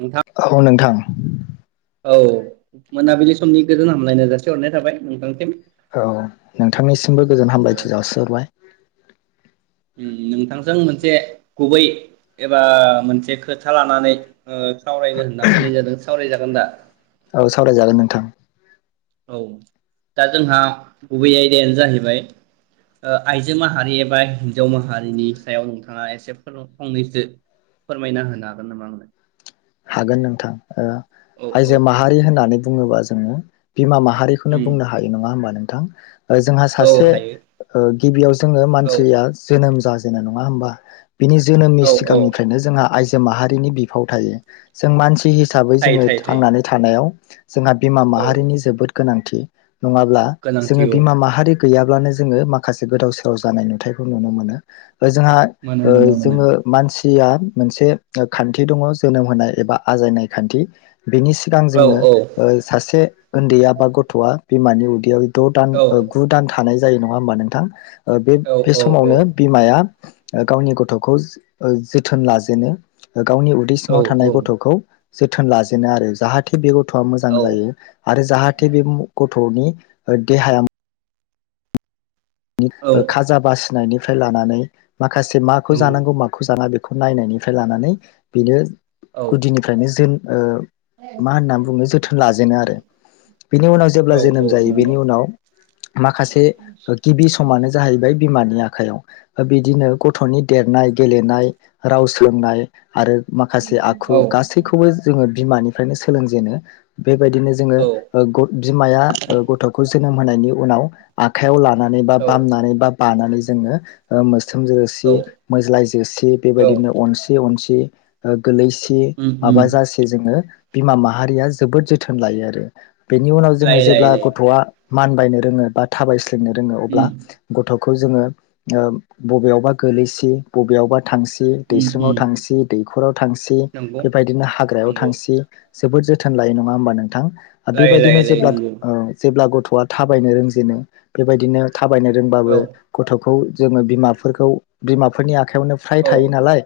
नोंथां औ नोंथां। [inaudible] औ मोनाबिलि समनि गोजोन हामलायनाय जासि हरनाय थाबाय नोंथांसिम। औ नोंथांनिसिमबो गोजोन औ हामलायथि जासिहरबाय। उम नोंथांजों मोनसे गुबै एबा मोनसे खोथा लानानै ओ सावरायनो होनना फैनाय जादों सावरायजागोन दा? औ सावरायजागोन नोंथां। औ दा जोंहा गुबै आयदायानो जाहैबाय ओ आइजो माहारि एबा हिन्जाव माहारिनि सायाव नोंथाङा एसे फोरब फंनैसो फोरमायना होनो हागोन नामा आंनो? हागोन नोंथां ओ औ औ आायजो औ माहारि होननानै बुङोबा जों [unintelligible] बिमा माहारिखौनो उम बुंनो हायो नङा होनोमबा नों थां। ओ जोंहा औ सासे हायो ओ गिबियाव जोङो औ मानसिया जोनोम जा जोंना नङा होमबा? बिनि जोनोमनि औ औ सिगांनिफ्रायनो जोंहा आइजो‌ जे माहारिनि बिफाव थायो। जों मानसि हि हिसाबै थायो जोङो थायो थायो थांनानै थानायाव जोंहा बिमा औ माहारिनि जोबोद गोनांथि। नङाब्ला गोनांथि जोङो औ बिमा माहारि गैया अब्लानो जोङो माखासे गोदाव सोराव जानाय नुथायखौ नुनो मोनो। ओ जोंहा मोनो ओ मोनो मोनो जोङो मानसि जिया मोनसे ओ खान्थि दङ' जोनोम होनाय एबा आजायनाय खान्थि। बेनि सिगां औ जोङो औ ओ सासे ओन्दैया बा गथ'आ बिमानि उदैयाव द' दान औ ओ गु दान थानाय जायो नङा होमबा नोंथां। ओ बे बे औ समावनो बिमाया ओ गावनि गथ'ओ जोथोन लाजेनो गावनि उ औ ङाव थानाय गथ'खौ जोथोन लाजेनो आरो जाहाथे बे गथ'आ मोजां औ जायो आरो जाहाथे बे म ग थ'नि देहाया औ [unintelligible] खाजा बा नायनिफ्राय लानानै माखासे माखौ नंगौ जानांगौ माखौ जानाङा बे खौ नायनायनिफ्राय लानानै बेनो औ गुदिनिफ्रायनो जों ओ मा होननानै बुनो जोथोन लाजेनो आरो। बेनि उनाव औ जेब्ला औ जोनोम जायो बेनि नंगौ उनाव माखासे बि समानो जाहैबाय बिमानि आखाइयाव बिदिनो गथ'नि देरनाय, गेलेनाय, राव सोलोंनाय आरो माखासे आखु औ गासैखौबो जोङो बिमानि फ्रायनो सोलोंजेनो बेबायदिनो जोङो औ ओ ग बिमाया गथ'खौ जो जोनोम होनायनि उनाव आखायाव ला नानै बा औ बामनानै बा बानानै जोङो ओ मोस्रोम जोसि, औ मोज्लाय जोसि औ बेबायदिनो अनसि अनसि ओ गोलैसि उम उम माबा जासे जोङो बिमा माहारिया जोबोद जोथोन लायो आरो बेनि उनाव जोङो लाय लाय जेब्ला लाय गथ'वा मानबायनो रोङो बा थाबायस्लिंनो रोङो अब्ला उम गथ' खौ जोङो ओ बबेयावबा गोलैसि बबेयावबा थांसै उम दैस्लुंङाव उम थांसि, दैखराव थांसि नंगौ बेबायदिनो हाग्रायाव नंगौ थांसि जोबोद जोथोन लायो नङा होमबा नोंथां। लाय बेबायदिनो लाय लाय जेब्ला नंगौ ओ जेब्ला गथ' गथ'वा थाबायनो रोंजेनो बेबायदिनो थाबायनो रोंबाबो औ गथ'खौ जोङो बिमा फोरखौ बिमाफोरनि आखायावनो फ्राय औ थायो नालाय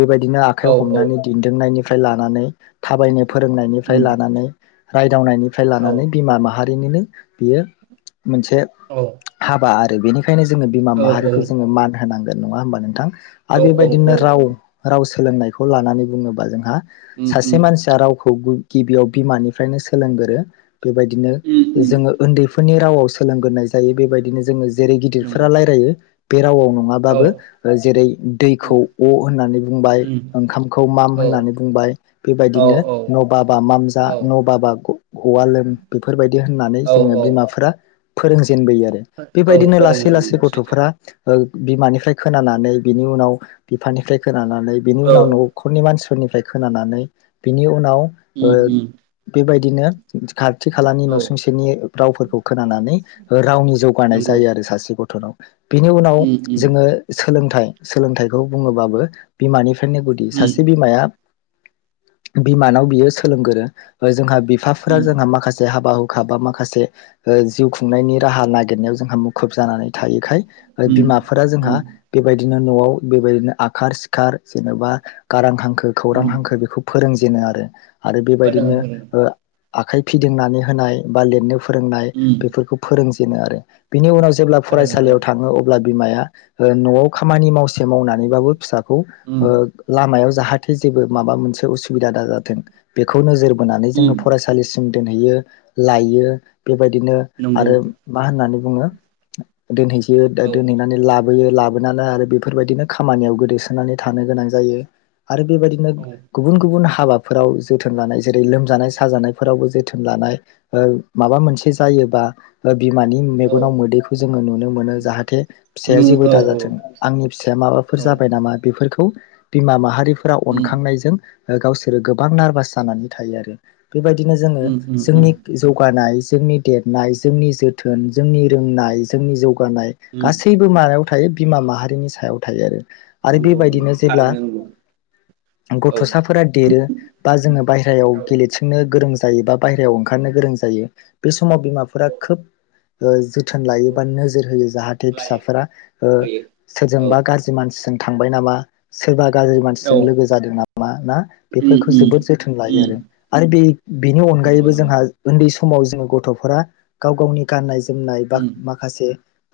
बेबायदिनो आखायाव औ औ हमनानै दिन्दोंनायनि निफ्राय लानानै थाबायनो फोरोंनायनिफ्राय उम लानानै रायदावनायनि निफ्राय औ लानानै बिमा माहारि बेनिनो बियो मोनसे औ हाबा [inaudible] बेखायनो जोङो बिमा औ औ माहारिखौ जोङो मान होनां गो नङा होमबा नोंथां? आरो औ औ बेबायदिनो राव राव सो लोंनायखौ लानानै बुङोबा जोंहा उम सासे उम मानसिया रावखौ गिबियाव बिमानिफ्रायनो सोलोंगोरो बेबायदिनो उम उम जोंङो उन्दै फोरनि राव सोलोंगोरनाय जायो बेबायदिनो जोंङो जेरै गिदिरफोरा नंगौ रायजयो बेे राव औ नङाबाबो ओ जेरै उम दैखौ अ' होननानै बुंबाइ उम ओंखामखौ माम औ होननानै बुंबाइ औ बेबाइदिनो औ न बाबा माम जा न औ बाबा अ आ लोन बेफोरबादि होननानै जों औ औ बिमाफ्रा फोरों जेनबोयो आरो औ बेबायदिनो लासै फोरोङो लासै नंगौ गथफोरा सैथो बिमानिफ्राय खोनानानै बिनि उनाव बिफानिफ्राय खोन लानानै बिनि औ उनाव नखरनि मानसिफोर फोरनिफ्राय खोनानानै बिनि उनाव उम ओ उम बेबायदि बिदिनो खाथि खालानि औ नसुंसेनि रावफोरखौ खोनानानै रावनि जौगानाय नंगौ जायो आरो सासे गथनाव। बिनि उनाव उम उम जोंङो सोलोंथाइ सोलोंथाइखौ बुंङोबाबो बिमानि नो गुदि उम सासे बिमाया बिमानाव बियो सोलोंगोरो। जोंहा बिफाफोरा उम जोंहा माखासे हाबा हुखा बा माखासे जिउ जिउ खुंनाइनि राहा नागेरनायाव जोंहा मुखुब जानानै थायोखाय उम बिमाफोरा जों हा उम बेबादि बिदिनो नआव बेबायदिनो आखार सिखार जेनबा गारां हांखो खौरां उम हांखो बेखौ फोरों बिदिनो आरो आरो फोरोङो बेबायदिनो फोरोङो ओ आखाइ फिदिंनानै होनाय बा लिरनो फोरोंनाय उम फोरोंजेनो आरो बिनि उनाव जेब्ला फोरोङो औ फरायसालियाव थांङो अब्ला बिमाया नआव खामानि माव से मावनानैबाबो फिसाखौ उम लामायाव जाहाथे जेबो माबा मोनसे उसु बिदा दाजाथों बेखौ नोजोर बोनानै उम जोंङो फरायसालिसिम दोनहैयो लाययो बेबायदिनो नंगौ आरो मा होननानै बुङो दोनहैसै- औ दोनहैनानै ला बोयो लाबोनानै आरो बेफोरबायदिनो खामानियाव गोदैसोनानै थानो गोनां जायो। आरो बेबायदिनो औ गुबुन गुबुन हाबाफोराव जोथोन लानाय जेरै लोमजानाय साजानायफोरावबो जोथोन लानाय माबा मोनसे जायोबा, [inaudible] बिमानि औ मेगनाव मोदैखौ जोङो नुनो मोनो जाहाथे फिसाया नु जेबो औ औ दाजाथों आंनि फिसाया माबाफोर औ जाबाय नामा बेफोरखौ बिमा माहारि फोरा उम अनखांनायजों गावसोरो गोबां नारभास जानानै थायो आरो बेबायदिनो जोङो उम उम उम जोंनि जौगानाय जोंनि देरनाय जोंनि जोथोन जोंनि रोंनाय जोंनि जौगानाय उम गासैबो मायाव थायो बिमा माहारिनि सायाव थायो आरो आरो नंगौ नंगौ बेबायदिनो जेब्ला थारैनो नंगौ औ गथ'साफोरा देरो बा जोङो बाहेरायाव औ गेलेथिंनो गोरों जा जायो दा बायहेरायाव औ ओंखारनो गोरों जायो बे समाव बिमाफोरा खोब ओ जो थोन औ लायोबा नोजोर होयो जाहाथे लायो फिसाफोरा होयो औ सोरजोंबा गाज्रि मानसिजों थांबाय नामा सोरबा गाज्रि औ मानसिजों लोगो जादों नामा ना उम बेफोरखौ जोबोद उम जोथोन लायो उम आरो। आरो बे बेनि नंगौ अनगायैबो नंगौ जोंहा उन्दै सम समाव जोङो गथ'फोरा गाव गावनि गाननाय जो जोमनाय बा उम माखासे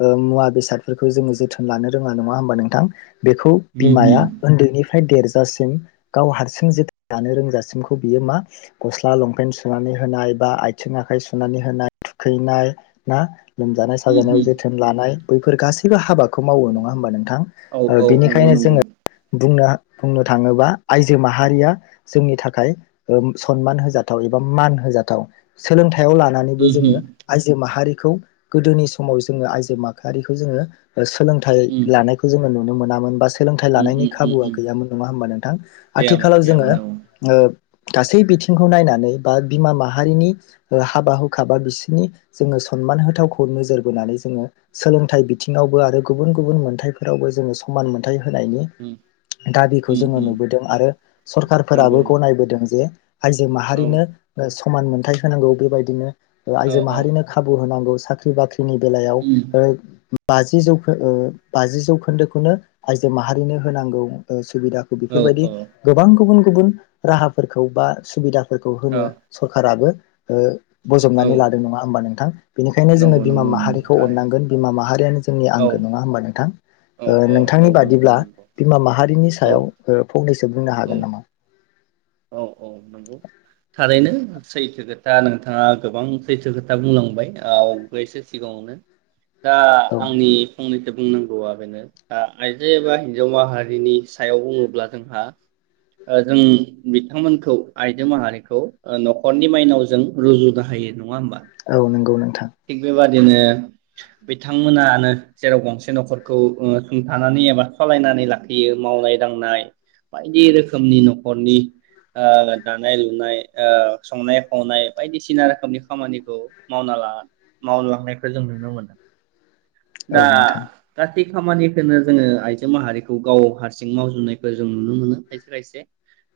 ओ मुवा बेसादफोरखौ जोङो जोथोन लानो रोङा नङा होमबा नोंथां? बेखौ उम बिमाया उम उन्दैनि फ्राय देरजासिम गाव हारसिं जोथोन लानो रोंजासिमखौ बियो मा गस्ला लंपेन सुनानै होनाय बा आथिं आखाइ सुनानै होनाय थुखैनाय ना लोमजानाय उम साजानायाव उम जोथोन लानाय। बैफोर गासैबो हाबाखौ मावो नङा होमबा नोंथां औ ओ औ नंगौ बिनिखायनो नंगौ जोंङो बुंनो बुंनो थाङोबा आयजो माहारिया जोंनि थाखाय ओ सनमान होजाथाव एबा मान होजाथाव सोलोंथाइयाव लानानै उम जोंङो आइजो माहारि खौ गोदोनि समाव जोंङो आइजो माखारिखौ जोंङो ओ सोलोंथाइ उम लानायखौ जोंङो नुनो मोन नामोन बा सोलोंथाइ उम लानायनि उम खाबुआ उम गैयामोन नङा होमबा नोंथां गैयामोन आथिखालाव जोंङो गैयामोन औ ओ गासै बिथिंखौ नायनानै बा बिमा माहारिनि ओ हाबा हु खाबा बिसोरनि जोंङो सनमान होथावखौ नोजोर बोनानै जोंङो सोलोंथाइ बिथिङावबो आरो गुबुन गुबुन मोनथायफोरावबो जोंङो समान मोन्थाय होनायनि उम दाबिखौ जोंङो उम उम नुबोदों आरो नंगौ सरखारफोराबो गनायबोदों जे आइजो औ माहारिनो ओ स समान मोनथाय होनांगौ बेबायदिनो ओ औ आइजो औ माहारिनो खाबु होनांगौ । साख्रि बाख्रि नि बेलायाव उम ओ बाजि जौखो ओ बाजि जौखोन्दोखौनो आइजो माहारिनो होनांगौ ओ सुबिदाखौ औ बेफोरबायदि गोबां गुबुन गुबुन गुबुन राहाफोरखौ बा सुबिदा फोरखौ औ होनो सरखाराबो ओ औ बजबनानै लादों नङा होमबा नों थां बेनिखायनो जोंङो नंगौ बिमा नंगौ नंगौ माहारिखौ थारैनो अननांगोन बिमा माहारियानो जोंनि औ आंगो नङा होमबा नोंथां? औ औ नोंथांनि औ नंगौ बादिब्ला नंगौ बिमा माहारिनि औ सायाव फंनैसो बुंनो औ हागोन नामा? औ । औ नंगौ थारैनो । सैथो खोथा नोंथाङा गोबां सैथो खोथा बुंलांबाय आवगायसो सिगाङावनो । दा औ आंनि फंनै बुंनांगौआ बेनो दा आइजो एबा हिन्जाव माहारिनि सायाव बुङोब्ला जोंहा ओ जों बिथांमोनखौ आइजो माहारिखौ नखरनि माइनाव जों रुजुनो हायो नङा होमबा? औ नंगौ नों थिग [unintelligible] बिदिनो बिथांमोनानो जेराव गंसे नखरखौ ओ सुंथानानै एबा सलायनानै लाखियो मावनाय दांनाय बायदि रोखोमनि नखरनि ओ दानाय लुनाय ओ संनाय खावनाय बायदिसिना रोखोमनि खामानिखौ मावना ला मावलांनायखौ जों नुनो मोनो। औ दा नोंथां [unintelligible] बे खामानिखौनो जोङो आइजो माहारिखौ गाव हारसिं मावजोबनायखौ जों नुनो मोनो खायसे खायसे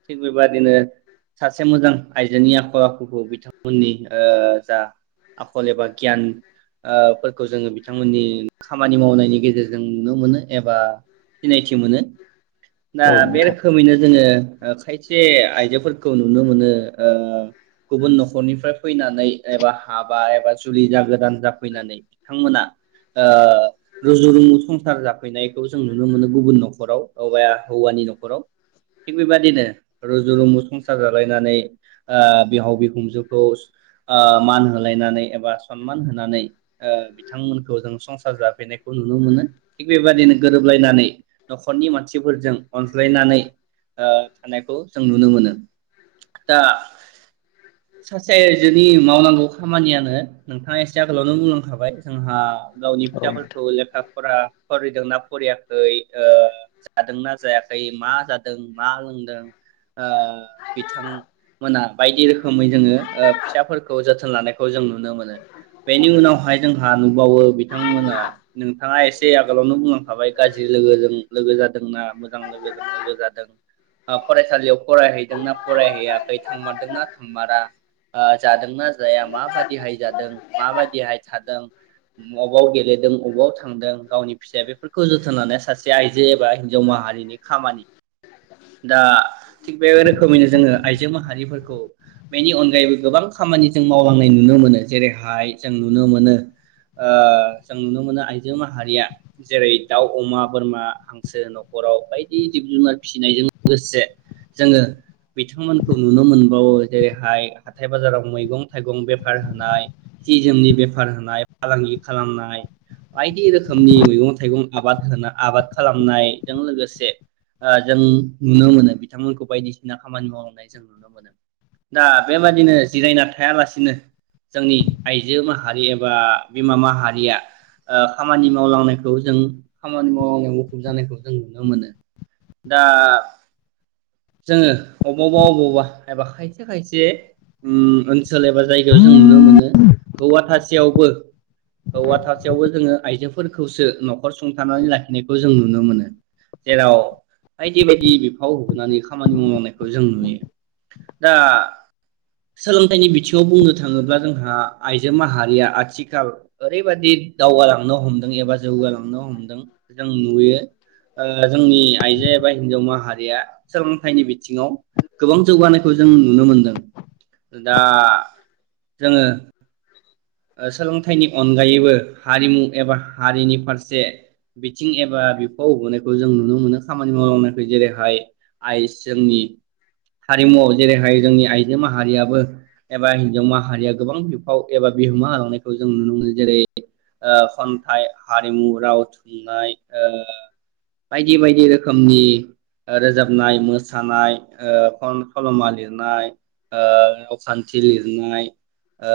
थिग बेबादिनो सासे मोजां आइजोनि आखल आखुखौ बिथांमोननि ओ जा आ खल एबा गियानफोरखौ जोङो बिथांमोननि खामानि मावनायनि गेजेरजों नुनो मोनो एबा सिनायथि मोनो। दा औ बे नोंथां रोखोमैनो जोङो ओ खायसे आयजोफोरखौ नुनो मोनो ओ गुबुन नखरनिफ्राय फैनानै एबा हा बा एबा जुलि जागोदान जाफैनानै बिथांमोना ओ रुजु रुमु संसार जाफैनायखौ जों नुनो मोनो गुबुन नखराव बा हौवानि नखराव थिग बेबादिनो रुजु रुमु संसार जालायनानै ओ बिहाव बिहुनजोखौ ओ मान होलायनानै एबा सनमान होनानै ओ बिथांमोनखौ जों संसार जाफैनायखौ नुनो मोनो थिग बेबायदिनो गोरोबलायनानै नखरनि मानसिफोरजों अनज्लायनानै ओ थानायखौ जों नुनो मोनो दा सासे आयजोनि मावनांगौ खामानियानो नोंथाङा ए से आगोलावनो बुंलांखाबाय जोंहा गावनि औ नोंथां फिसाफोरखौ लेखा फरा फरायदोंना फरायाखै ओ जादोंना जायाखै मा जादों मा लोंदों ओ बिथांमोना बायदि रोखो मै जोङो ओ फिसाफोरखौ जो थोन लानाय खौ जों नुनो मोनो बेनि उनावहाय जोंहा नुबावो बिथांमोना नोंथाङा एसे आगोलावनो बुंलांखाबाय गाज्रि लोगोजों लोगो जादोंना मोजां लोगोजों लोगो जादों ओ फरायसालियाव फरायहैदोंना फरायहैयाखै थांमारदोंना थांमारा ओ जादोंना जाया मा [unintelligible] माबायदिहाय थादों बबाव गेलेदों अबाव थांदों गावनि फिसाया बेफोरखौ जो थोन लानाया सासे आइजो एबा हिनजाव माहारिनि खामानि दा थिग बे रोखोमैनो जोङो आइजो माहारिफोरखौ बेनि अनगायैबो गोबां खामानि जों मावलांनाय नुनो मोनो जेरैहाय जों नुनो मोनो ओ जों नुनो मोनो आइजो माहारिया जेरै दाउ अमा बोरमा हांसो नखराव बायदि जिब जुनार फिनायजों लोगोसे जोङो बिथांमोनखौ नुनो मोनबावो जेरैहाय हाथाय बाजाराव मैगं थाइगं बे फार होनाय सि जोमनि बेफार होनाय फालांगि खालामनाय बायदि रोखोमनि मैगं थाइगं आबाद होना आबाद खालामनायजों लोगोसे ओ जों नुनो मोनो बिथांमोनखौ बायदिसिना खामानि मावलांनाय जों नुनो मोनो दा बेबादिनो जिरायना थायालासिनो जोंनि आइजो माहारि एबा बिमा माहारिया ओ खामानि मावलांनायखौ जों खामानि मावलांनायाव मुखुब जानायखौ जों नुनो मोनो। दा जोङो अबावबा अबावबा एबा खायसे खायसे उम ओनसोल एबा जायगायाव जों नुनो मोनो हौवा थासेयावबो हौवा थासेयावबो जोङो आइजोफोरखौसो नखर सुंथानानै लाखिनायखौ जों नुनो मोनो जेराव बायदि बायदि बिफाव होनानै खामानि मावलांनायखौ जों नुयो दा सोलोंथाइनि बिथिङाव बुंनो थाङोब्ला जोंहा आइजो माहारिया आथिखाल ओरैबादि दावगालांनो हमदों एबा जौगालांनो हमदों जों नुयो ओ जोंनि आइजो एबा हिनजाव माहारिया सोलोंथाइनि बिथिङाव गोबां जौगानायखौ जों नुनो मोनदों दा जोङो ओ सोलोंथाइनि अनगायैबो हारिमु एबा हारिनि फारसे बिथिं एबा बिफाव होबोनायखौ जों नुनो मो नुनो खामानि मावलांनायखौ जेरैहाय आइ जोंनि हारिमुआव जेरैहाय जोंनि आइजो माहारियाबो एबा हिनजाव माहारिया गोबां बिफाव एबा बिहोमा होलांनायखौ जों नुनो मोनो जेरै ओ खन्थाइ हारिमु राव थुनलाइ ओ बायदि बायदि रोखोमनि ओ रोजाबनाय मोसानायन ओ फन सल'मा लिरनाय ओ रावखान्थि लिरनाय ओ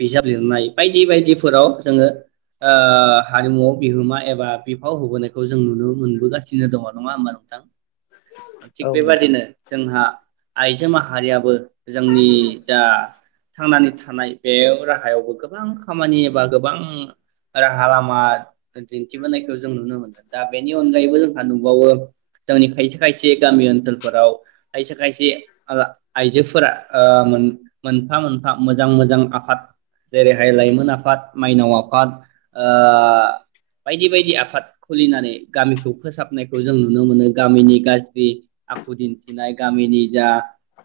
बिजाब लिरनाय बायदि बायदिफोराव जोङो ओ हारिमुआव बिहोमा एबा बिफाव होबोनायखौ जों नुनो मोनबोगासिनो दङ नङा होमबा नोंथां? थिग औ नोंथां। बेबादिनो जोंहा आइजो माहारियाबो जोंनि जा थांनानै थानाय बेयाव राहायावबो गोबां खामानि एबा गोबां राहा लामा दिन्थिबोनायखौ जों नुनो मोनदों दा बेनि अनगायैबो जोंहा नुबावो जोंनि खायसे खायसे गामि ओनसोलफोराव खायसे खायसे आइ आइजोफोरा ओ मोनफा मोनफा मोजां मोजां आफाद जेरैहाय लाइमोन आफाद माइनाव आफाद ओ बायदि बायदि आफाद खुलिनानै गामिखौ फोसाबनायखौ जों नुनो मोनो गामिनि गाज्रि आखु दिन्थिनाय गामिनि जा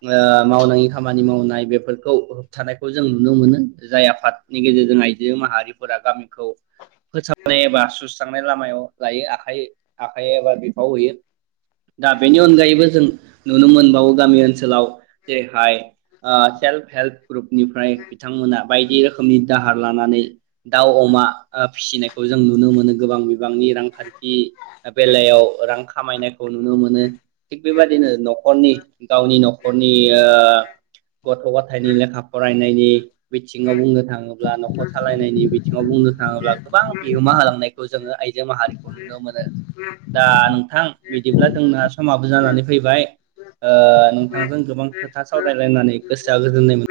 ओ मावनायनि खामानि मावनाय बेफोरखौ होबथानायखौ जों नुनो मोनो जाय आफादनि गेजेरजों आइजो माहारिफोरा गामिखौ फोसाबनाय एबा सुस्रांनाय लामायाव लायो आखाइ आखाइ एबा बिफाव होयो दा बेनि अनगायैबो जों नुनो मोनबावो गामि ओनसोलाव जेरैहाय आ सेल्फ हेल्प ग्रुपनिफ्राय बिथांमोना बायदि रोखोमनि दाहार लानानै दाउ अमा ओ फिसिनायखौ जों नुनो मोनो गोबां बिबांनि रांखान्थि बेलायाव रां खामायनायखौ नुनो मोनो थिग बेबदिनो न'खरनि गावनि न'खरनि ओ गथ' गथायाइनि लेखा फरायनायनि बिथिङाव बुंनो थाङोब्ला न'खर सालायनायनि बिथिङाव बुंनो थाङोब्ला गोबां बिहोमा होलांनायखौ जोङो आइजो माहारिखौ नुनो मोनो दा नोंथां बिदिब्ला जोंना समाबो जानानै फैबाय ओ नोंथांजों गोबां खोथा सावरायलायनानै गोसोआ गोजोननाय मोनो